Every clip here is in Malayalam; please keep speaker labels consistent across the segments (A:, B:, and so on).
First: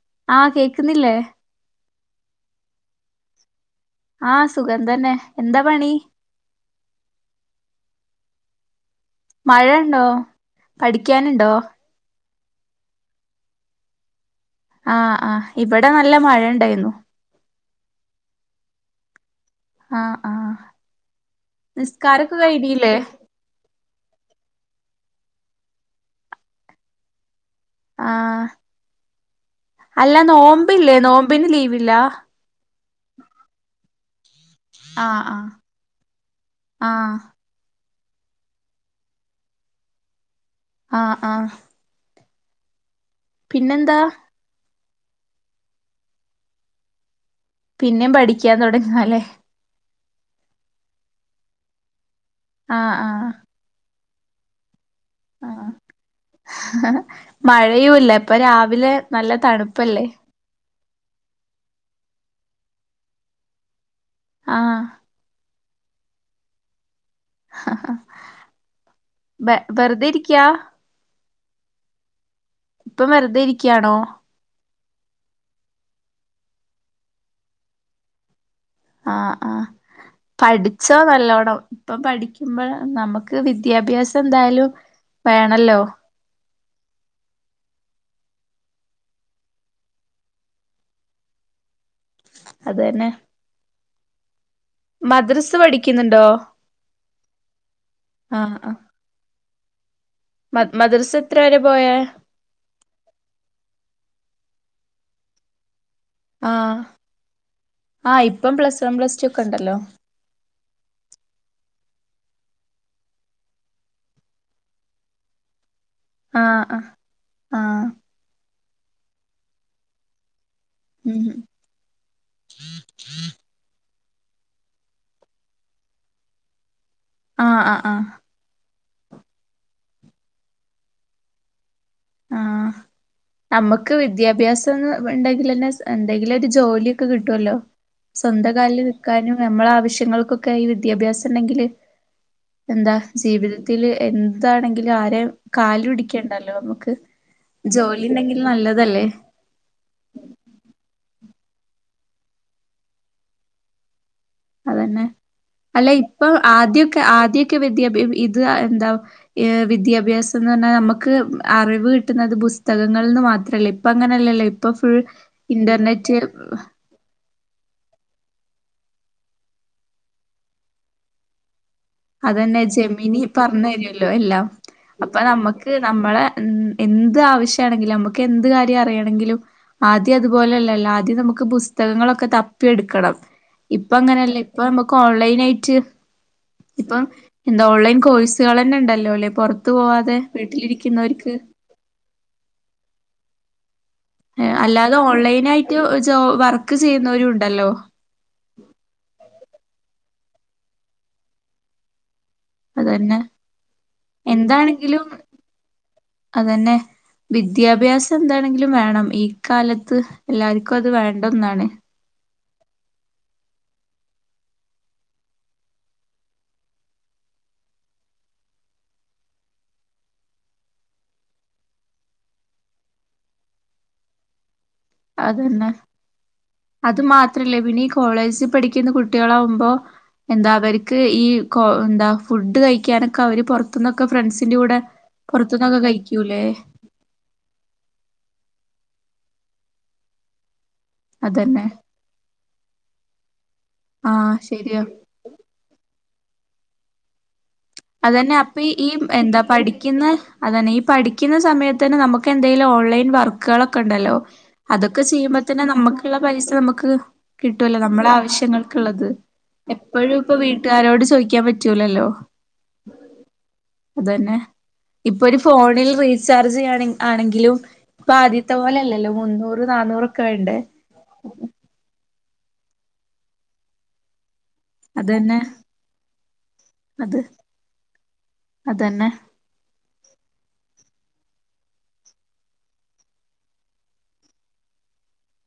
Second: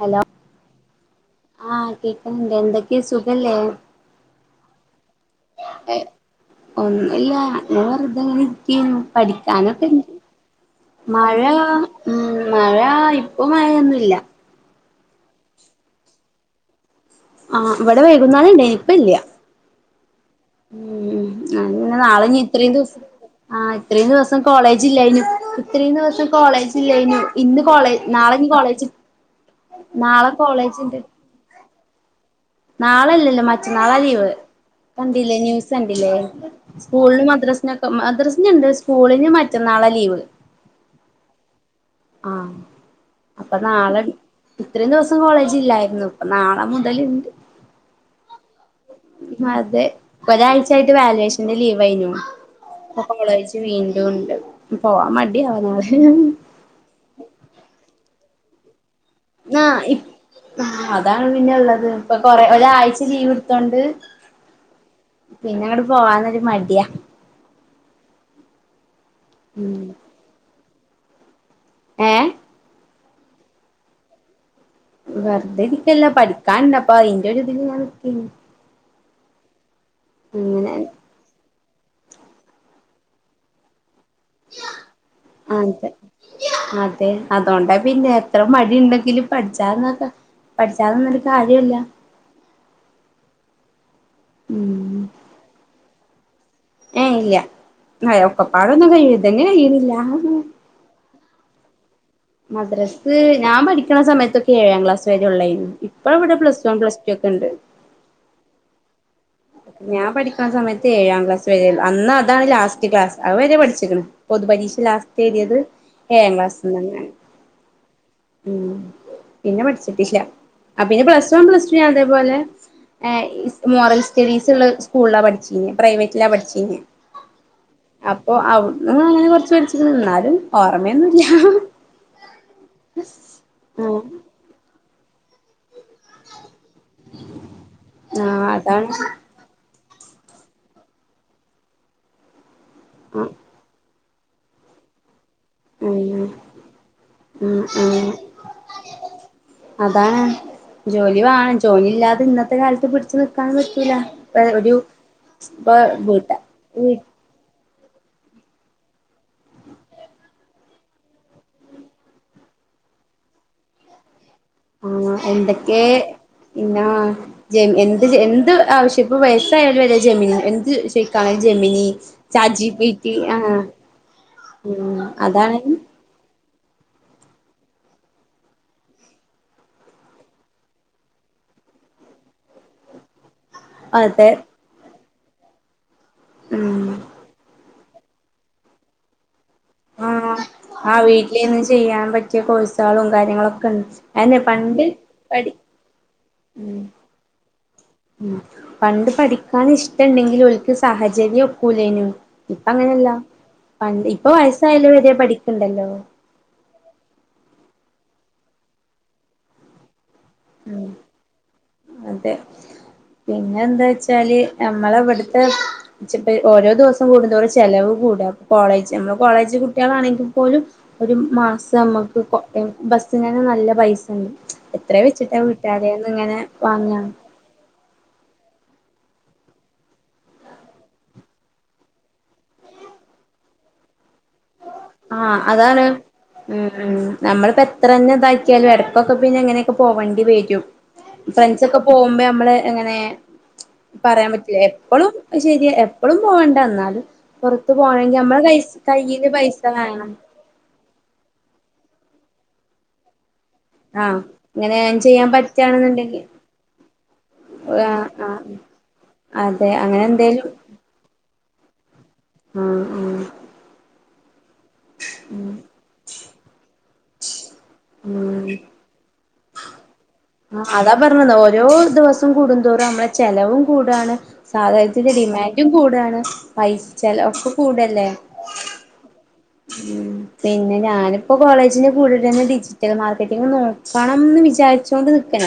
A: ഹലോ
B: ആഹ് കേക്കുന്നില്ലേ
A: ആഹ് കേൾക്കണണ്ട് എന്തൊക്കെയ സുഖല്ലേ
B: ആഹ് സുഖം തന്നെ എന്താ പണി
A: ഒല്ല വേറെ പഠിക്കാനൊക്കെണ്ട്
B: മഴയുണ്ടോ
A: മഴ
B: പഠിക്കാനുണ്ടോ
A: ഉ മഴ ഇപ്പൊ മഴയൊന്നുംല്ല
B: ആഹ് ആഹ് ഇവിടെ നല്ല മഴ ഉണ്ടായിരുന്നു
A: ആഹ് ഇവിടെ വൈകുന്നാള ഇണ്ട ഇനിപ്പ ഇല്ല
B: ആഹ് ആഹ്
A: ഉെ നാളെ
B: നിസ്കാരൊക്കെ
A: ഇത്രയും
B: കഴിഞ്ഞില്ലേ
A: ദിവസം ആ ഇത്രയും ദിവസം കോളേജ് ജില്ലനും ഇത്രയും ദിവസം കോളേജ് ജില്ലേനും ഇന്ന് കോളേജ് നാളെ
B: ആഹ്
A: ഇനി കോളേജി നാളെ കോളേജ്ണ്ട്
B: ഇല്ല
A: നാളെല്ലല്ലോ മറ്റ നാളെ ലീവ്
B: ആഹ്
A: കണ്ടില്ലേ
B: ആഹ്
A: ന്യൂസ് കണ്ടില്ലേ
B: ആഹ്
A: സ്കൂള്ന് മദ്രാസിനൊ മദ്രസുണ്ട് സ്കൂളിന് മറ്റന്നാള ലീവ്
B: ആഹ് ആഹ്
A: ആഹ് അപ്പൊ
B: പിന്നെന്താ
A: നാളെ ഇത്രയും ദിവസം കോളേജ് ഇല്ലായിരുന്നു ഇപ്പൊ നാളെ മുതല്ണ്ട്
B: പിന്നെയും പഠിക്കാൻ തുടങ്ങി
A: അതെ ഒരാഴ്ച ആയിട്ട് വാലുവേഷന്റെ ലീവ് ആയിനു
B: ആഹ്
A: കോളേജ് വീണ്ടും ഒണ്ട്
B: ആ മഴയുമില്ല ഇപ്പൊ രാവിലെ നല്ല
A: ആ ഇ
B: തണുപ്പല്ലേ
A: അ അതാണ് പിന്നെള്ളത് ഇപ്പൊ കൊറ ഒരാഴ്ച ലീവ് എടുത്തോണ്ട്
B: ആഹ്
A: പിന്നെ അങ്ങട് പോവാന്നൊരു മടിയ
B: വെറുതെ ഇരിക്കയാ
A: ഏ
B: ഇപ്പൊ വെറുതെ ഇരിക്കയാണോ
A: വെറുതെ ഇരിക്കല്ല പഠിക്കാനുണ്ട് അപ്പൊ അതിന്റെ ഒരു ഇതില് ഞാൻ നിക്കേണ്
B: ആഹ് ആഹ് പഠിച്ചോ നല്ലോണം ഇപ്പം പഠിക്കുമ്പോൾ നമുക്ക് വിദ്യാഭ്യാസം എന്തായാലും വേണല്ലോ
A: അതെ അതെ അതൊണ്ട പിന്നെ ഇത്ര മടി ഉണ്ടെങ്കില് പഠിച്ചാന്നൊക്ക പഠിച്ചാന്നൊരു കാര്യല്ല
B: അതന്നെ മദ്രസെ പഠിക്കുന്നുണ്ടോ
A: ഏ ഇല്ല
B: ആഹ് ആഹ്
A: ഒക്കപ്പാടൊന്നും കഴിയില്ല ഇ തന്നെ കഴിയുന്നില്ല
B: മ മദർസ എത്ര വരെ പോയേ
A: മദ്രസ് ഞാൻ പഠിക്കണ സമയത്തൊക്കെ ഏഴാം ക്ലാസ് വരെ ഉള്ളായിരുന്നു ഇപ്പ ഇവിടെ പ്ലസ് വൺ
B: ആഹ്
A: പ്ലസ് ടു ഒക്കെ ഉണ്ട്
B: ആഹ് ഇപ്പം പ്ലസ് വൺ പ്ലസ് ടു ഒക്കെ ഉണ്ടല്ലോ
A: ഞാൻ പഠിക്കുന്ന സമയത്ത് ഏഴാം ക്ലാസ് വരെള്ളൂ അന്ന് അതാണ് ലാസ്റ്റ് ക്ലാസ് അവരെ പഠിച്ചിക്കണ് പൊതു പരീക്ഷ ലാസ്റ്റ് എഴുതിയത് ഏഴാം
B: ആഹ് ആഹ്
A: ക്ലാസ്ന്ന്ങ്ങാണ്
B: ആഹ്
A: ഉം പിന്നെ പഠിച്ചിട്ടില്ല പിന്നെ
B: ഉം
A: പ്ലസ് വൺ പ്ലസ് ടു അതേപോലെ ഏഹ് ഈ മോറൽ സ് [unintelligible] സ്കൂളിലാ പഠിച്ച കഴിഞ്ഞേ പ്രൈവറ്റിലാ പഠിച്ച കഴിഞ്ഞേ
B: ആഹ് ആഹ് ആഹ്
A: നിങ്ങൾ അങ്ങനെ കൊറച്ച് പഠിച്ചിരുന്നു എന്നാലും ഓർമയൊന്നും ഇല്ലാ
B: ആഹ് നമ്മുക്ക് വിദ്യാഭ്യാസം ഉണ്ടെങ്കിൽ തന്നെ എന്തെങ്കിലും ജോലിയൊക്കെ കിട്ടുമല്ലോ
A: ആഹ്
B: സ്വന്തം കാലിൽ
A: അതാണ്
B: നിക്കാനും നമ്മളെ ആവശ ശ്യങ്ങൾക്കൊക്കെ ഈ വിദ്യാഭ്യാസം ഉണ്ടെങ്കിൽ എന്താ ജീവിതത്തില് എന്താണെങ്കിലും ആരേം കാല്
A: ഉം
B: പിടിക്കണ്ടല്ലോ നമുക്ക്
A: ഉം
B: ജോലി
A: ഉം
B: ഉണ്ടെങ്കിൽ നല്ലതല്ലേ
A: അതാണ് ജോ ജോലി വേണം ജോലി ഇല്ലാതെ ഇന്നത്തെ കാലത്ത് പിടിച്ചു നിക്കാനും പറ്റൂല ഇപ്പ ഒരു
B: അതന്നെ അല്ല ഇപ്പൊ ആദ്യം
A: വീ
B: ഒക്കെ ആദ്യ [unintelligible] ഇത് എന്താ വിദ്യാഭ്യാസം എന്ന് പറഞ്ഞാൽ നമുക്ക് അറിവ് കിട്ടുന്നത് പുസ് പുസ്തകങ്ങളിൽ നിന്ന് മാത്രല്ലേ ഇപ്പം അങ്ങനല്ലല്ലേ
A: ആഹ് എന്തൊക്കെ പിന്നാ എന്ത് എന്ത് ആവശ്യം ഇപ്പം വയസ്സായവരുവരെ ജമിനി എന്ത് ചോയിക്കാനും ജമീനി
B: അതന്നെ ജെമിനി പറഞ്ഞ് തരുമല്ലോ എല്ലാം
A: ഉം
B: അപ്പൊ
A: അതാണ്
B: നമുക്ക് നമ്മളെ എന്ത് ആവശ്യമാണെങ്കിലും നമുക്ക് എന്ത് കാര്യം അറിയണെങ്കിലും ആദ്യം അതുപോലെ അല്ലല്ലോ ആദ്യം നമു പുസ്തകങ്ങളൊക്കെ തപ്പിയെടുക്കണം ഇപ്പോ
A: അതെ
B: അങ്ങനല്ല ഇപ്പോ നമുക്ക് ഓൺലൈൻ ആയിട്ട്
A: ഉം
B: ഇപ്പം എന്താ ഓൺലൈൻ കോഴ്സുകൾ തന്നെ ഉണ്ടല്ലോ അല്ലേ പുറ
A: ആഹ് ആ വീട്ടിൽ ഇരുന്ന് ചെയ്യാൻ പറ്റിയ കോഴ്സുകളും കാര്യങ്ങളൊക്കെ ഇൻ
B: അല്ലാതെ ഓൺലൈൻ ആയിട്ട് ജോ വർക്ക് ചെയ്യുന്നവരും ഉണ്ടല്ലോ
A: ഉം പണ്ട് പഠിക്കാൻ ഇഷ്ടം ഇണ്ടെങ്കിലും ഓൽക്ക് സാഹചര്യം ഒക്കൂലേനു ഇപ്പം അങ്ങനെയല്ല
B: അതന്നെ
A: പണ്ട് ഇപ്പൊ വയസായാലും
B: എന്താണെങ്കിലും
A: വരെ പഠിക്ക്ണ്ടല്ലോ
B: അതന്നെ വിദ്യാഭ്യാസം എന്താണെങ്കിലും വേണം ഈ കാലത്ത് എല്ലാർക്കും അത്
A: ഉം
B: വേണ്ട ഒന്നാണ്
A: അതെ പിന്നെ എന്താ വെച്ചാല് നമ്മള് ഇവിടുത്തെ ഓരോ ദിവസം കൂടുന്തോറും ചെലവ് കുടും അപ്പൊ കോളേജ് നമ്മൾ കോളേജ് കുട്ടികളാണെങ്കിൽ പോലും ഒരു മാസം നമുക്ക് കോ ബസ് നന്നേ നല്ല പൈസ ഉണ്ട് എത്രയാ വെച്ചിട്ടാ
B: അതന്നെ
A: വീട്ടുകാരൈന്ന് ഇങ്ങനെ വാങ്ങാ
B: അത് മാത്രല്ലേ പിന്നീ കോളേജിൽ പഠിക്കുന്ന കുട്ടികൾ ആവുമ്പോ എന്താ അവര്ക്ക് ഈ കൊ എന്താ ഫുഡ് കഴിക്കാനൊക്കെ അവര് പുറത്തുന്നൊക്കെ ഫ്രണ്ട്സിന്റെ കൂടെ
A: ആഹ്
B: പുറത്തുന്നൊക്കെ
A: അതാണ്
B: കഴിക്കൂലേ
A: ഉം ഉംനമ്മളിപ്പോ എത്ര തന്നെ ഇതാക്കിയാലും എടക്കൊ പിന്നെ എങ്ങനെയൊക്കെ പോവേണ്ടി വരും ഫ്രണ്ട്സ
B: അതന്നെ
A: ഒക്കെ പോകുമ്പോ നമ്മള് എങ്ങനെ പറയാൻ
B: ആഹ്
A: പറ്റില്ല
B: ശരിയാ
A: എപ്പളും ശരിയ എ എപ്പളും പോകണ്ട എന്നാലും പുറത്ത് പോന്നെകിൽ
B: അതന്നെ
A: നമ്മള് കൈ
B: അപ്പൊ ഈ
A: കൈ
B: എന്താ പഠിക്കുന്ന അതന്നെ ഈ പഠിക്കുന്ന സമയത്ത് തന്നെ നമുക്ക് എന്തേലും ഓൺലൈൻ വർ വർക്കുകളൊക്കെ ഉണ്ടല്ലോ
A: ആഹ് അങ്ങനെ
B: അതൊക്കെ
A: ചെയ്യാൻ
B: ചെയ്യുമ്പോ തന്നെ നമുക്കുള്ള
A: പറ്റാണെന്നുണ്ടെങ്കിൽ
B: പൈസ നമുക്ക് കിട്ടുമല്ലോ നമ്മള
A: ആഹ്
B: ആവശ്യ
A: ആഹ്
B: ങ്ങൾക്കുള്ളത്
A: അതെ അങ്ങനെ
B: എപ്പോഴും ഇപ്പോ
A: എന്തേലും
B: വീട്ടുകാരോട് ചോദിക്കാൻ പറ്റൂലല്ലോ
A: ആഹ് ഉം
B: അത് തന്നെ ഇപ്പൊ ഒരു ഫോണിൽ റീചാർജ് ചെയ്യാ ആണെങ്കിലും
A: ഉം
B: ആദ്യത്തെ പോലെ അല്ലല്ലോ മുന്നൂറ് നാനൂറ്
A: ആഹ് അതാ പറഞ്ഞത് ഓരോ ദിവസം കൂടുന്തോറും നമ്മളെ ചെലവും കൂടുവാണ് സാധാനത്തിന്റെ
B: അതന്നെ
A: ഡിമാൻഡും കൂടാണ് പൈസ ചെല ഒക്കെ കൂടുവല്ലേ
B: പിന്നെ
A: ഉം പിന്നെ ഞാനിപ്പോ കോളേജിന്റെ കൂടെ തന്നെ ഡിജിറ്റൽ മാർക്കറ്റിംഗ് നോക്കണം ന്ന് വിചാരിച്ചു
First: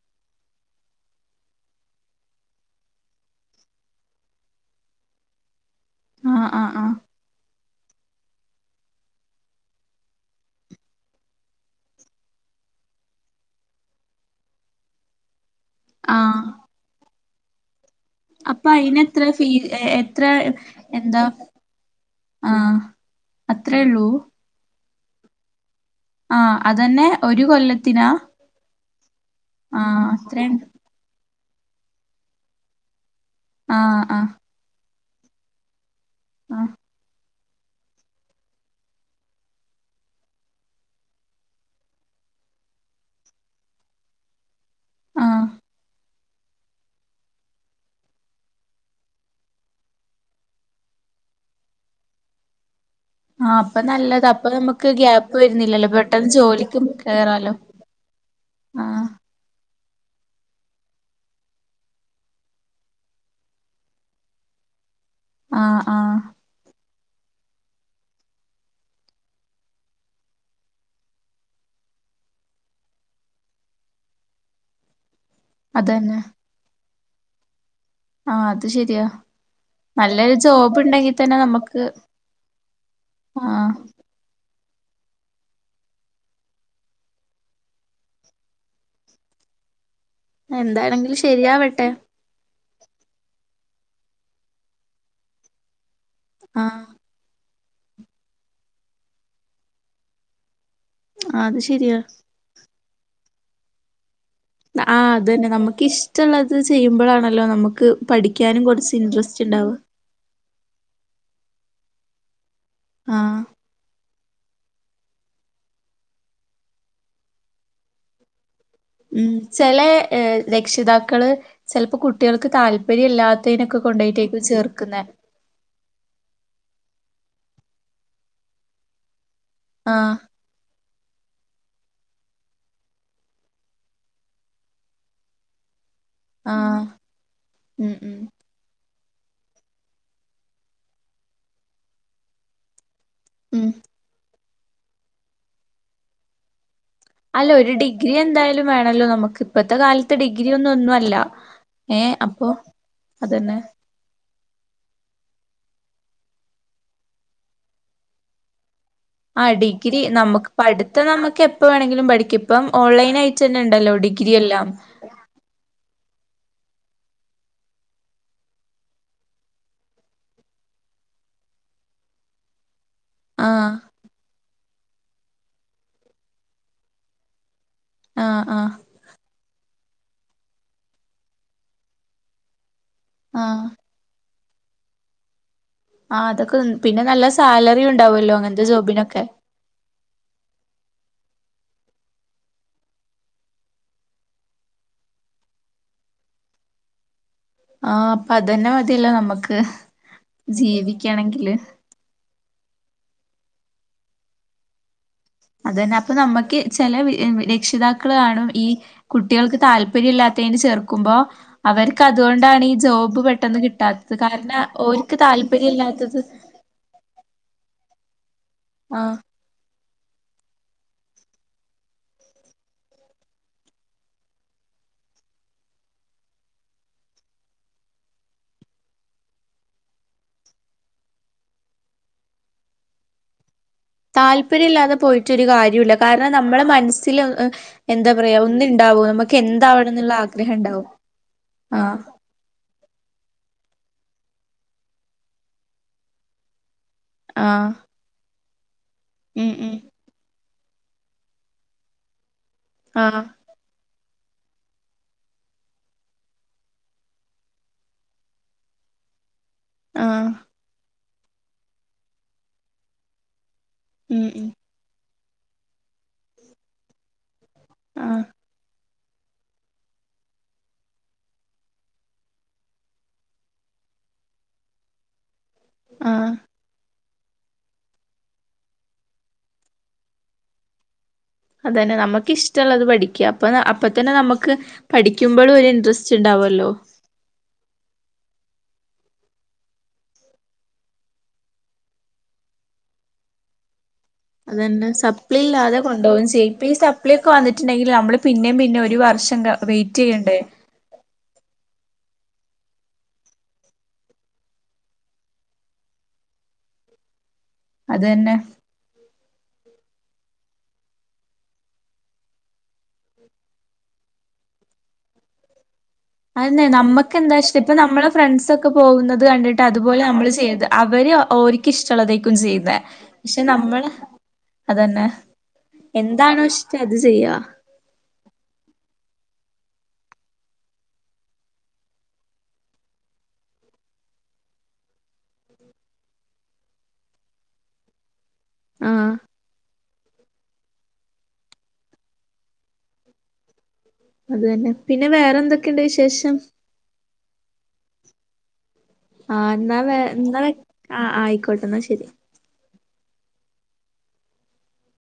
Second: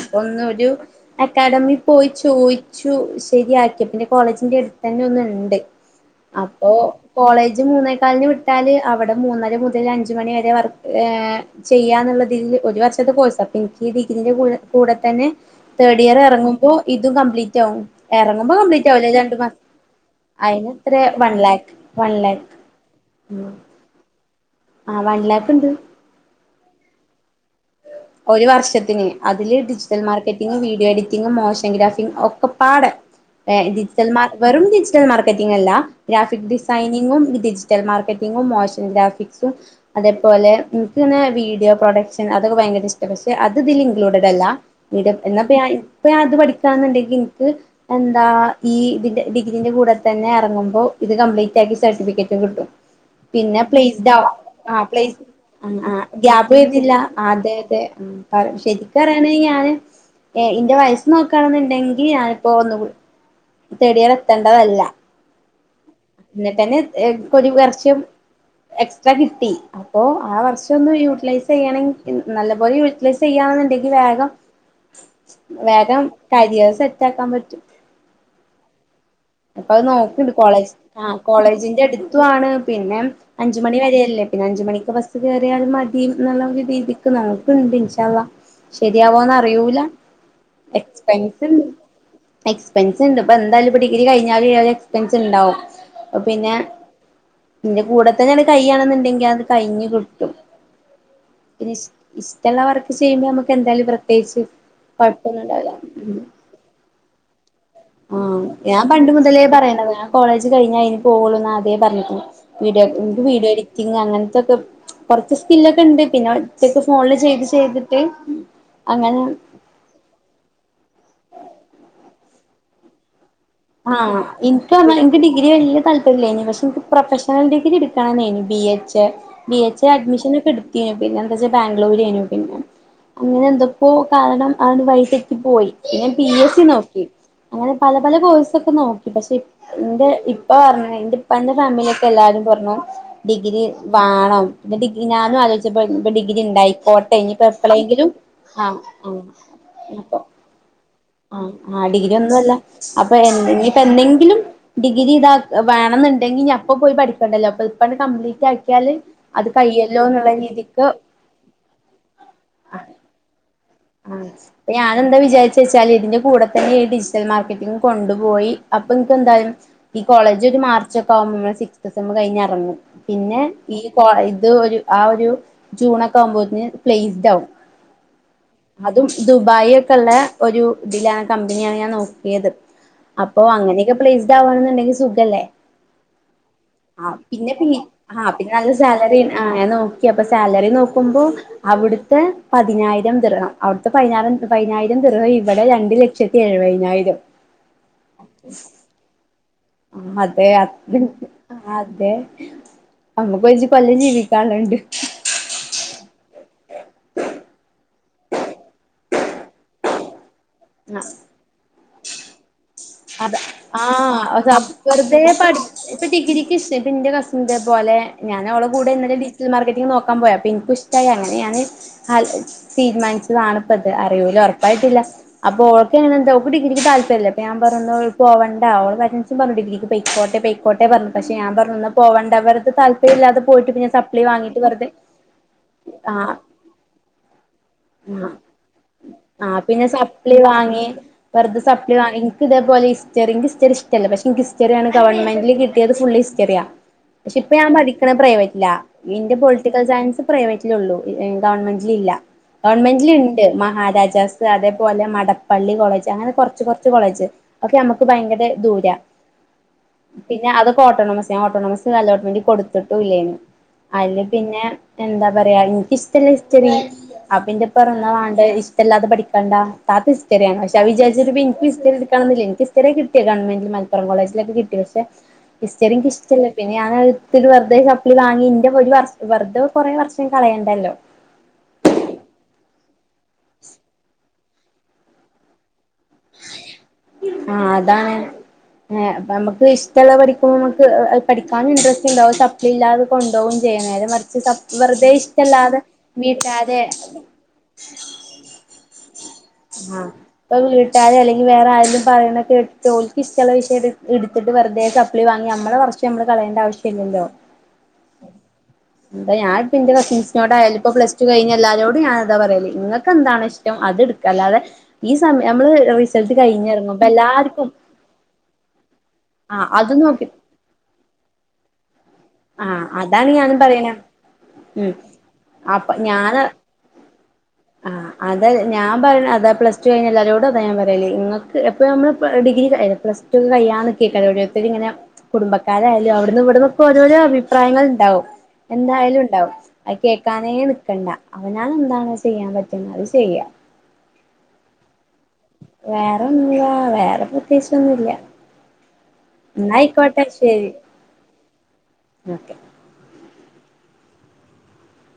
A: അപ്പം ന്ന് ഒരു അക്കാദമി പോയി ചോദിച്ചു ശരിയായിരിക്കും പിന്നെ കോളേജ അടുത്ത് തന്നെ ഒന്നിണ്ട്
B: ആഹ്
A: അപ്പോ
B: ആഹ് ആഹ്
A: കോളേജ് മൂന്നേകാലിന് വിട്ടാല് അവിടെ മൂന്നര മുതൽ അഞ്ച് മണി വരെ വർ ഏഹ് ചെയ്യാന്നുള്ളതിൽ ഒരു വർഷത്തെ കോഴ്സ് അപ്പോ എനിക്കിതി ഇതിന്റെ കൂടെ കൂടെ തന്നെ തേഡ് ഇയർ
B: ആഹ്
A: ഇറങ്ങുമ്പോ ഇതു കംപ്ലീറ്റ് ആവും ഇറങ്ങുമ്പോ
B: അപ്പൊ
A: കംപ്ലീറ്റ്
B: അയിന്
A: ആവില്ല
B: എത്ര
A: രണ്ടു
B: ഫീ
A: മാസം
B: എത്ര
A: അയിനെത്രയാ വൺ ലാക്ക് വൺ ലാക്ക്
B: അത്രേള്ളൂ
A: ആഹ് വൺലാക്ക് ഇണ്ട്
B: ആഹ അതന്നെ ഒരു കൊല്ലത്തിനാ
A: അതിന് അതില് ഡിജിറ്റൽ
B: ആഹ്
A: മാർക്കറ്റിംഗ
B: അത്രണ്ട്
A: വീഡിയോ എഡിറ്റിംഗ് മോഷൻ ഗ്രാഫിംഗ ഒക്കെ പാട് എ
B: ആഹ്
A: ഡിജിറ്റൽ മാർ
B: ആഹ്
A: വെറും ഡിജിറ്റൽ മാർക്കറ്റിംഗ അല്ല ഗ്രാഫിക്
B: ആഹ്
A: ഡിസൈനിങ്ങും ഡിജി ഡിജിറ്റൽ മാർക്കറ്റിങ്ങും മോഷൻ ഗ്രാഫിക്സും അതേപോലെ നിക്ക്ങ്ങെനെവീഡിയോ പ്രോഡക്ട്സ് അതൊക്കെ ഭയങ്കര ഇഷ്ടം പക്ഷെ അത് ഇതില് ഇൻക്ലൂഡഡ അല്ല എന്ത്
B: ആഹ്
A: എന്താപിന്ന് അപ്പൊ ഞൻ അത് പഠിക്കാന്നുണ്ടെങ്കിൽ എനിക്ക് എന്താ ഈ ഇതിന്റെ ഡിഗ്രീന്റെ കൂടെ തന്നെ ഇറങ്ങുമ്പോ ഇത് കംപ്ലീറ്റ് ആക്കി സർട്ടിഫിക്കറ്റ് കിട്ടും
B: ആഹ്
A: പിന്നെ
B: അപ്പൊ
A: പ്ലേസ്ഡ
B: നല്ലതാ അപ്പൊ
A: ആ
B: നമുക്ക്
A: പ്ലേസ്
B: ഗ്യാപ്പ്
A: ആ
B: വരുന്നില്ലല്ലോ
A: ആ
B: പെട്ടെന്ന്
A: ഗ്യാപ്പ്
B: ജോലിക്കും
A: വരന്നില്ല അതെ
B: കേറാലോ
A: അതെ മും
B: ആഹ്
A: ശരിക്കറിയണകി ഞാന് ഏ ഇന്റെ വയസ്സ് നോക്കാണെന്നുണ്ടെങ്കി ഞാനിപ്പോ ഒന്ന് തേടിയറ് എത്തേണ്ടതല്ല
B: ആ ആ
A: എ കൊത്ക് വർഷം എക്സ്ട്രാ കിട്ടി അപ്പോ ആ വർഷം ഒന്ന് യൂട്ടിലൈസ് ചെയ്യണെകി നല്ല പോലെ യൂട്ടിലൈസ് ചെയ്യ ന്നുണ്ടെങ്കി വേഗം വേഗം
B: അതന്നെ
A: കരിയറ് സെറ്റ് ആക്കാൻ പറ്റും
B: ആ അത് ശരിയാ
A: അപ്പ അത് നോക്കിണ്ട്
B: നല്ലൊരു
A: കോളേജ്
B: ജോബ്
A: ആ
B: ഉണ്ടെങ്കി തന്നെ നമുക്ക്
A: കോളേജിന്റെ അടുത്തുണ് പിന്നെ അഞ്ച
B: ആഹ്
A: മണി വരല്ലേ പിന്നെഅഞ്ച മണിക്ക് ബസ് കയറിയാൽ മതിയുന്നുള്ള ഒരു രീതിക്ക് നോക്കുന്നുണ്ട് ഇൻഷാഅള്ളാ ശരിയാവോന്ന് അറിയൂല
B: എന്താണെങ്കിലും ശരിയാവട്ടെ
A: എക്സ്പെൻഷൻണ്ട്എക്സ് എക്സ്പെൻസ് ഉണ്ട് ഇപ്പൊ എന്തായാലും ഇപ്പ ഡിഗ്രി കഴിഞ്ഞാല് എക്സ്പെൻസ് ഉണ്ടാവും പ്പം പിന്നെ
B: ആഹ്
A: ഇതിന്റെ കൂടെത്തന്നെയാണ് കൈയാണെന്ന്ണ്ടെങ്കിൽ അത് കഴിഞ്ഞ് കിട്ടും
B: അത്
A: പിന്നെ ഇഷ്
B: ശരിയാ
A: ഇഷ്ടള്ള വർക്ക് ചെയ്യുമ്പോ നമുക്ക് എന്തായാലും ഇ
B: ആ അത് തന്നെ നമുക്ക് ഇഷ്ടള്ളത് ചെയ്യുമ്പോഴാണല്ലോ നമുക്ക്
A: ആഹ്
B: പഠിക്കാനും
A: ഞാൻ
B: കുറച്ച്
A: പണ്ട് മുതലേ
B: ഇൻട്രസ്റ്റ് ഉണ്ടാവ
A: പറയണത് ഞാൻ കോളേജ് കഴിഞ്ഞ അതിന് പോകുള്ളൂ എന്ന അദ്യേ പറഞ്ഞിക്ക്ണ് വീഡിയോക്ക്
B: ആഹ്
A: വീഡിയോ എഡിറ്റിംഗ് അങ്ങനെ ഇതൊക്കെ കൊറച്ച് സ്കില്ലൊക്കെ ഇണ്ട് പിന്നെ ഒറ്റക്ക് ഫോണില് ചെയ്ത് ചെയ്തിട്ട്
B: ഉം
A: അങ്ങനെ
B: ചെല രക്ഷിതാക്കള് ചിലപ്പോ കുട്ടികൾക്ക് താല്പര്യംല്ലാത്ത
A: ആഹ് ഇൻക്ക് പറഞ്ഞ ൻ്റെ ഡിഗ്രി കഴിഞ്ഞ് താ പല്ലേനി പക്ഷെ എനിക്ക് പ്രൊഫഷണൽ ഡിഗ്രി എടുക്കണെന്നേനി ബി എച്ച് ബി എച്ച് നെ
B: ആഹ്
A: അഡ്മിഷൻ ഒക്കെ എടുത്തിനി പിന്നെ എന്താ വെച്ചാ ബാംഗ്ലൂരേന പിന്നെ അങ്ങനെ എന്തൊക്ക കാരണം ആ വഴി തെറ്റി പോയി ഞൻ പി എസ് സി
B: ആഹ്
A: നോക്കി അങ്ങനെ
B: ഉം
A: പല
B: ഉം
A: പല കോഴ്സ് നോക്കി പക്ഷെ ന്റെ ഇപ്പ പറഞ്ഞ എ ഇപ്പാന്റ ഫാമിലിത്തെ എല്ലാരും പറഞ്ഞു ഡിഗ്രി
B: ഉം
A: വേണം പിന്നെ ഡിഗ്രി ഞാനും ആലോചിച്ചപ്പോ ഇ ഡിഗ്രി ഉണ്ടായി പോട്ടെ ഇനിപ്പോ
B: അല്ല ഒരു
A: എപ്പളെങ്കിലും
B: ഡിഗ്രി
A: ആ
B: എന്തായാലും വേണല്ലോ നമുക്ക് ഇപ്പത്തെ കാലത്ത്
A: അപ്പോ
B: ഡിഗ്രി ഒന്നും ഒന്നും അല്ല
A: ആ ആ
B: ഏഹ്
A: ഡിഗ്രി ഒന്നു
B: അപ്പൊ
A: അല്ല അപ്പൊ
B: അതന്നെ
A: എപ്പ എന്തെങ്കി ലുംഡിഗ്രി ഇതാക്ക വേണെന്നുണ്ടെങ്കിൽഞ അപ്പോ പോയി പഠിക്കണ്ടല്ലോ അ ഇപ്പ ഇത് കംപ്ലീറ്റാ
B: ആ ഡിഗ്രി നമുക്ക് പഠിത്ത നമുക്ക് എപ്പ വേണെങ്കിലും പഠിക്ക ഇപ്പം ഓൺലൈൻ അയിട്ട്
A: ആഹ് അപ്പ ഞാനെന്താ വിചാരിച്ച ച്ചേല് ഇതിന്റെ കൂടെ തന്നെ ഡിജിറ്റൽ മാർക്കറ്റിംഗും കൊണ്ടുപോയി അപ്പൊ എനിക്ക് എന്തായാലും ഈ കോളേജ് ഒരു മാർച്ച് ഒക്കെ നമ്മ സിക്സത്ത് സമ്മ് കഴിഞ്ഞിറങ്ങും പിന്നെ
B: ആഹ്
A: ഈ കോ ഇത് ഒരു ആ ഒരു ജൂണൊക്കെ ആവുമ്പോന് പ്ലേസ് ഡാവും
B: ആഹ് ആഹ്
A: അതും ദുബായി ഒക്കെ ഉള്ള ഒരു ഇതിലാണ് കമ്പനിയാണ് ഞാൻ നോക്കിയത് അപ്പൊ
B: ആഹ്
A: അങ്ങനെയൊക്കെ പ്ലേസ്ഡ് ആവാണെന്നുണ്ടെങ്കിൽ സുഖല്ലേ
B: ആഹ് അതൊക്കെ
A: ആ
B: നല്ല
A: പിന്നെ പിന്നെ
B: സാലറി
A: ആഹ്
B: ഉണ്ടാവല്ലോ
A: പിന്നെ
B: അങ്ങനത്തെ
A: നല്ല സാലറി
B: ജോബിനൊക്കെ
A: ആ ഞാൻ നോക്കി അപ്പൊ സാലറി നോക്കുമ്പോ അവിടുത്തെ പതിനായിരം ദിർഹം അവിടുത്തെ പതിനായിരം പതിനായിരം ദിർഹം ഇവിടെ രണ്ടു ലക്ഷത്തി എഴുപതിനായിരം
B: ആഹ് അപ്പൊ അതെന്നെ മതിയല്ലോ നമ്മക്ക്
A: അതെ അ
B: ജീവിക്കണെങ്കില്
A: അതെ നമ്മക്ക് കുറച്ച് കൊല്ലം ജീവിക്കാൻ ള്ളണ്ട്
B: അതന്നെ അപ്പൊ നമ്മക്ക് ചെല രക്ഷിതാക്കള് കാണും ഈ കുട്ടികൾക്ക് താല്പര്യം ഇല്ലാത്തതിന് ചേർക്കുമ്പോ അവർക്ക് അതുകൊണ്ടാണ് ഈ ജോബ്
A: അ
B: പെട്ടെന്ന്
A: ആ
B: കിട്ടാത്തത് കാരണം ഓര്ക്ക്
A: വെറുതെ ഇപ്പ
B: താല്പര്യല്ലാത്തത്
A: ഡിഗ്രിക്ക് ഇഷ്ട ഇപ്പ ന്റെ കസിൻ ഇതേപോലെ ഞാന ഓളെ കൂടെ ഇന്നലെ
B: ആഹ്
A: ഡിജിറ്റൽ മാർക്കറ്റിങ് നോ ക്കാൻ പോയി അപ്പ എനിക്ക് ഇഷ്ടായി അങ്ങനെ ഞാന് തീരുമാനിച്ചതാണ് ഇപ്പ അത് അറിയൂല ഉറപ്പായിട്ടില്ല അപ്പൊ ഓക്കെങ്ങനെന്ത ഓക്ക് ഡിഗ്രക്ക് താലപര്യല്ല അപ്പ പറഞ്ഞു പോവണ്ട ഓളെ പാരൻസും പറഞ്ഞു ഡിഗ്രിക്ക് പെയക്കോട്ടെ പെയക്കോട്ടെ പറഞ്ഞു പക്ഷെ ഞാൻ പറഞ്ഞുന്ന പോവണ്ട അവർ താല്പര്യല്ലാത്ത
B: താല്പര്യ ഇല്ലാതെ പോയിട്ടൊരു കാര്യല്ല കാരണം
A: ആഹ്
B: നമ്മളെ മനസ്സിൽ എന്താ
A: ആഹ്
B: പറയാ ഒന്ന്ണ്ടാവും നമുക്ക്
A: ആഹ് പിന്നെ
B: എന്താവണന്നുള്ള
A: സപ്ലി വാങ്ങി
B: ആഗ്രഹണ്ടാവും
A: വെറുതെ സപ്ലി
B: ആഹ്
A: വാങ്ങി ൻക്ക് ഇതേ പോലെ ഹിസ്റ്ററി ൻക്ക് ഹിസ്റ്ററി ഇഷ്ടല്ല പക്ഷെ ഹിസ്റ്ററിയണ് ഗവൺെ മെൻ്റിൽ കിട്ടിയത് ഫുൾ ഹിസ്റ്ററിയാ പക്ഷെ ഇപ്പൊ
B: ആഹ്
A: ഞാൻ പഠിക്ക്ണേ പ്രൈവറ്റിലാ ഇന്റെ
B: ഉം ഉം
A: പൊളിറ്റിക്കൽ സയൻസ് പ്രൈവറ്റിലള്ളു ഗവൺമെന്റിലല്ല
B: ആഹ്
A: ഗവൺമെന്റിലുണ്ട് മഹാരാജാസ് അതേപോലെ മടപ്പള്ളി കോളേജ് അങ്ങനെ കുറച്ച് കുറച്ച് കോളേജ് ഒക്കെ നമുക്ക് ഭയങ്കര ദൂര
B: ആഹ്
A: പിന്നെ അതൊക്കെ ഓട്ടോണമസ് ഓട്ടോണമസ് അല്ലോട്ട് മെൻ്റില് കൊടുത്തിട്ടും ഇല്ലേനി
B: ഉം
A: അല്ലെങ്കി
B: ഉം
A: പിന്നെ എന്താ പറയാ ഇൻക്ഷ്ടല്ല ഹിസ്റ്ററി പ്പ ന്റെ പറഞ്ഞു
B: ആഹ്
A: ന്നവാണ്ട ഇഷ്ടല്ലാതെ പഠിക്കണ്ട താത്ത ഹിസ്റ്ററിയാണ് പക്ഷെ അത് വിചാരിച്ചിട്ട് ഇൻക്ക് ഹിസ് കണം ന്നില്ലേനി ക്ക് ഹിസ്റ്ററി യാകിട്ടിയ ഗവൺമെന്റ് മലപ്പുറം കോളേജിലൊക്കെ കിട്ടി പക്ഷെ ഹിസ്റ്ററി ക്ക്
B: ആഹ്
A: ഇഷ്ടല്ല പിന്നെ ഞാനത് ത്തിരി വെറുതെ സപ്പ്ളി വാങ്ങി ന്റെ ഒരു വർഷ് വെറുതെ കൊറേ വർഷം കളയേണ്ടല്ലോ
B: അതന്നെ നമുക്ക് ഇഷ്ടള്ളത് പഠിക്കാം അപ്പൊ അപ്പ തന്നെ നമുക്ക് പഠിക്കുമ്പോളും ഒരു ഇൻട്രസ്റ്റ് റ്റ്ണ്ടാവല്ലോ
A: ആണ് ഏ അപ്പൊ മ്മക്ക് ഇഷ്ടള്ള പഠിക്കുമ്പോ മ്മക്ക് അഹ് പഠിക്കാനും ഇൻട്രറസ്റ്റ്ണ്ടാവും അഹ് സപ്പ്ളി ഇല്ലാതെ കൊണ്ടോവും ചെ ഏ നേരെ മറിച്ച് സ് സപ്
B: അതന്നെ
A: വെറുതെ
B: സപ്ലി ഇല്ലാതെ
A: ഇഷ്ടല്ലാതെ
B: കൊണ്ടോവും ചെയ്യും ഇപ്പ ഈ
A: വീട്ടാരെ
B: സപ്ലി ഒക്കെ വന്നിട്ടുണ്ടെങ്കിൽ നമ്മള് പിന്നേം പിന്നേം ഒരു വർഷം ക വെയിറ്റ് ചെയ്യണ്ടേ
A: ആ വീട്ടാരെ ലെ അല്ലെങ്കി വേറെ ആരേലും പറേണ് കേട്ടോൽക്കിഷ്ടള്ള വിഷയട്ത്തിട്ട് വെുതെ സപ്പ്ളി വാങ്ങി നമ്മള വർഷം മ്മള് കളയേണ്ട ആവശ്യല്ലല്ലോ
B: അതെന്നെ
A: പ്പൊ ഞായിപ്പെന്റെ കസിൻസിനോടായാലുപ്പൊ പ്ലസ് ടു കഴിഞ്ഞെല്ലാരോടും ഞാനതാ പറയല് ങ്ങെക്കെന്താണിഷ്ടം അത്ട് അല്ലാതെ ഈ സമയ മ്മള്
B: അയെന്നെ നമ്മക്കെന്താ ഇഷ്ടപ്പൊ നമ്മളെ ഫ്രണ്ട്സൊക്കെ പോകുന്നത് ത് കണ്ടിട്ട്
A: ആഹ് അത്
B: അതുപോലെ
A: നോക്കി
B: നമ്മള് ചെയ്ത് അവര്ഓരിക്കിഷ്ടള്ളതെ
A: ആ അതാണ് ഞാനും പറയണ് ഉം
B: അതന്നെ
A: അപ്പൊ ഞാന്
B: എന്താണോ ഇഷ്ടം അത് ചെയ്യാ
A: ആ അതൽ ഞാമ്പറയണ് താ പ്ലസ് ടു കിഞ്ഞ എല്ലരോടതാ ഞാമ്പറേല് ങ്ങക്ക് എപ്പൊ നമ്മൾ പ്പൊ ഡിഗ്രിആയാലും പ്ലസ് ടു കയ്യാന്ന്ക്കെയ്ക്കരോല് എത്തിരി ങ്ങനെ കുടുംബക്കാരായാലു അവ്ട്ന്നു ഇവ്ട്ന്നൊക്കൊ ത്പോലെ അഭിപ്രായങ്ങള്ണ്ടാവും
B: ആഹ്
A: എന്തായാലുണ്ടാവും അയ്കേ ക്കാനേ നിക്കണ്ട അവനാനെന്താണ് ചെയ്യാൻ പറ്റുന്നഹ് ചെയ്യാ
B: അത് തന്നെ പിന്നെ വേറോന്തൊക്കെണ്ട് വിശേഷം
A: പ്രത്യേച്ചൊന്നൂല്ല്യ
B: ആ ന്നാ വേ ന്നാ വെക്ക ആ ആയിക്കോട്ടെ എന്നാ ശെരി
A: ഓക്കെ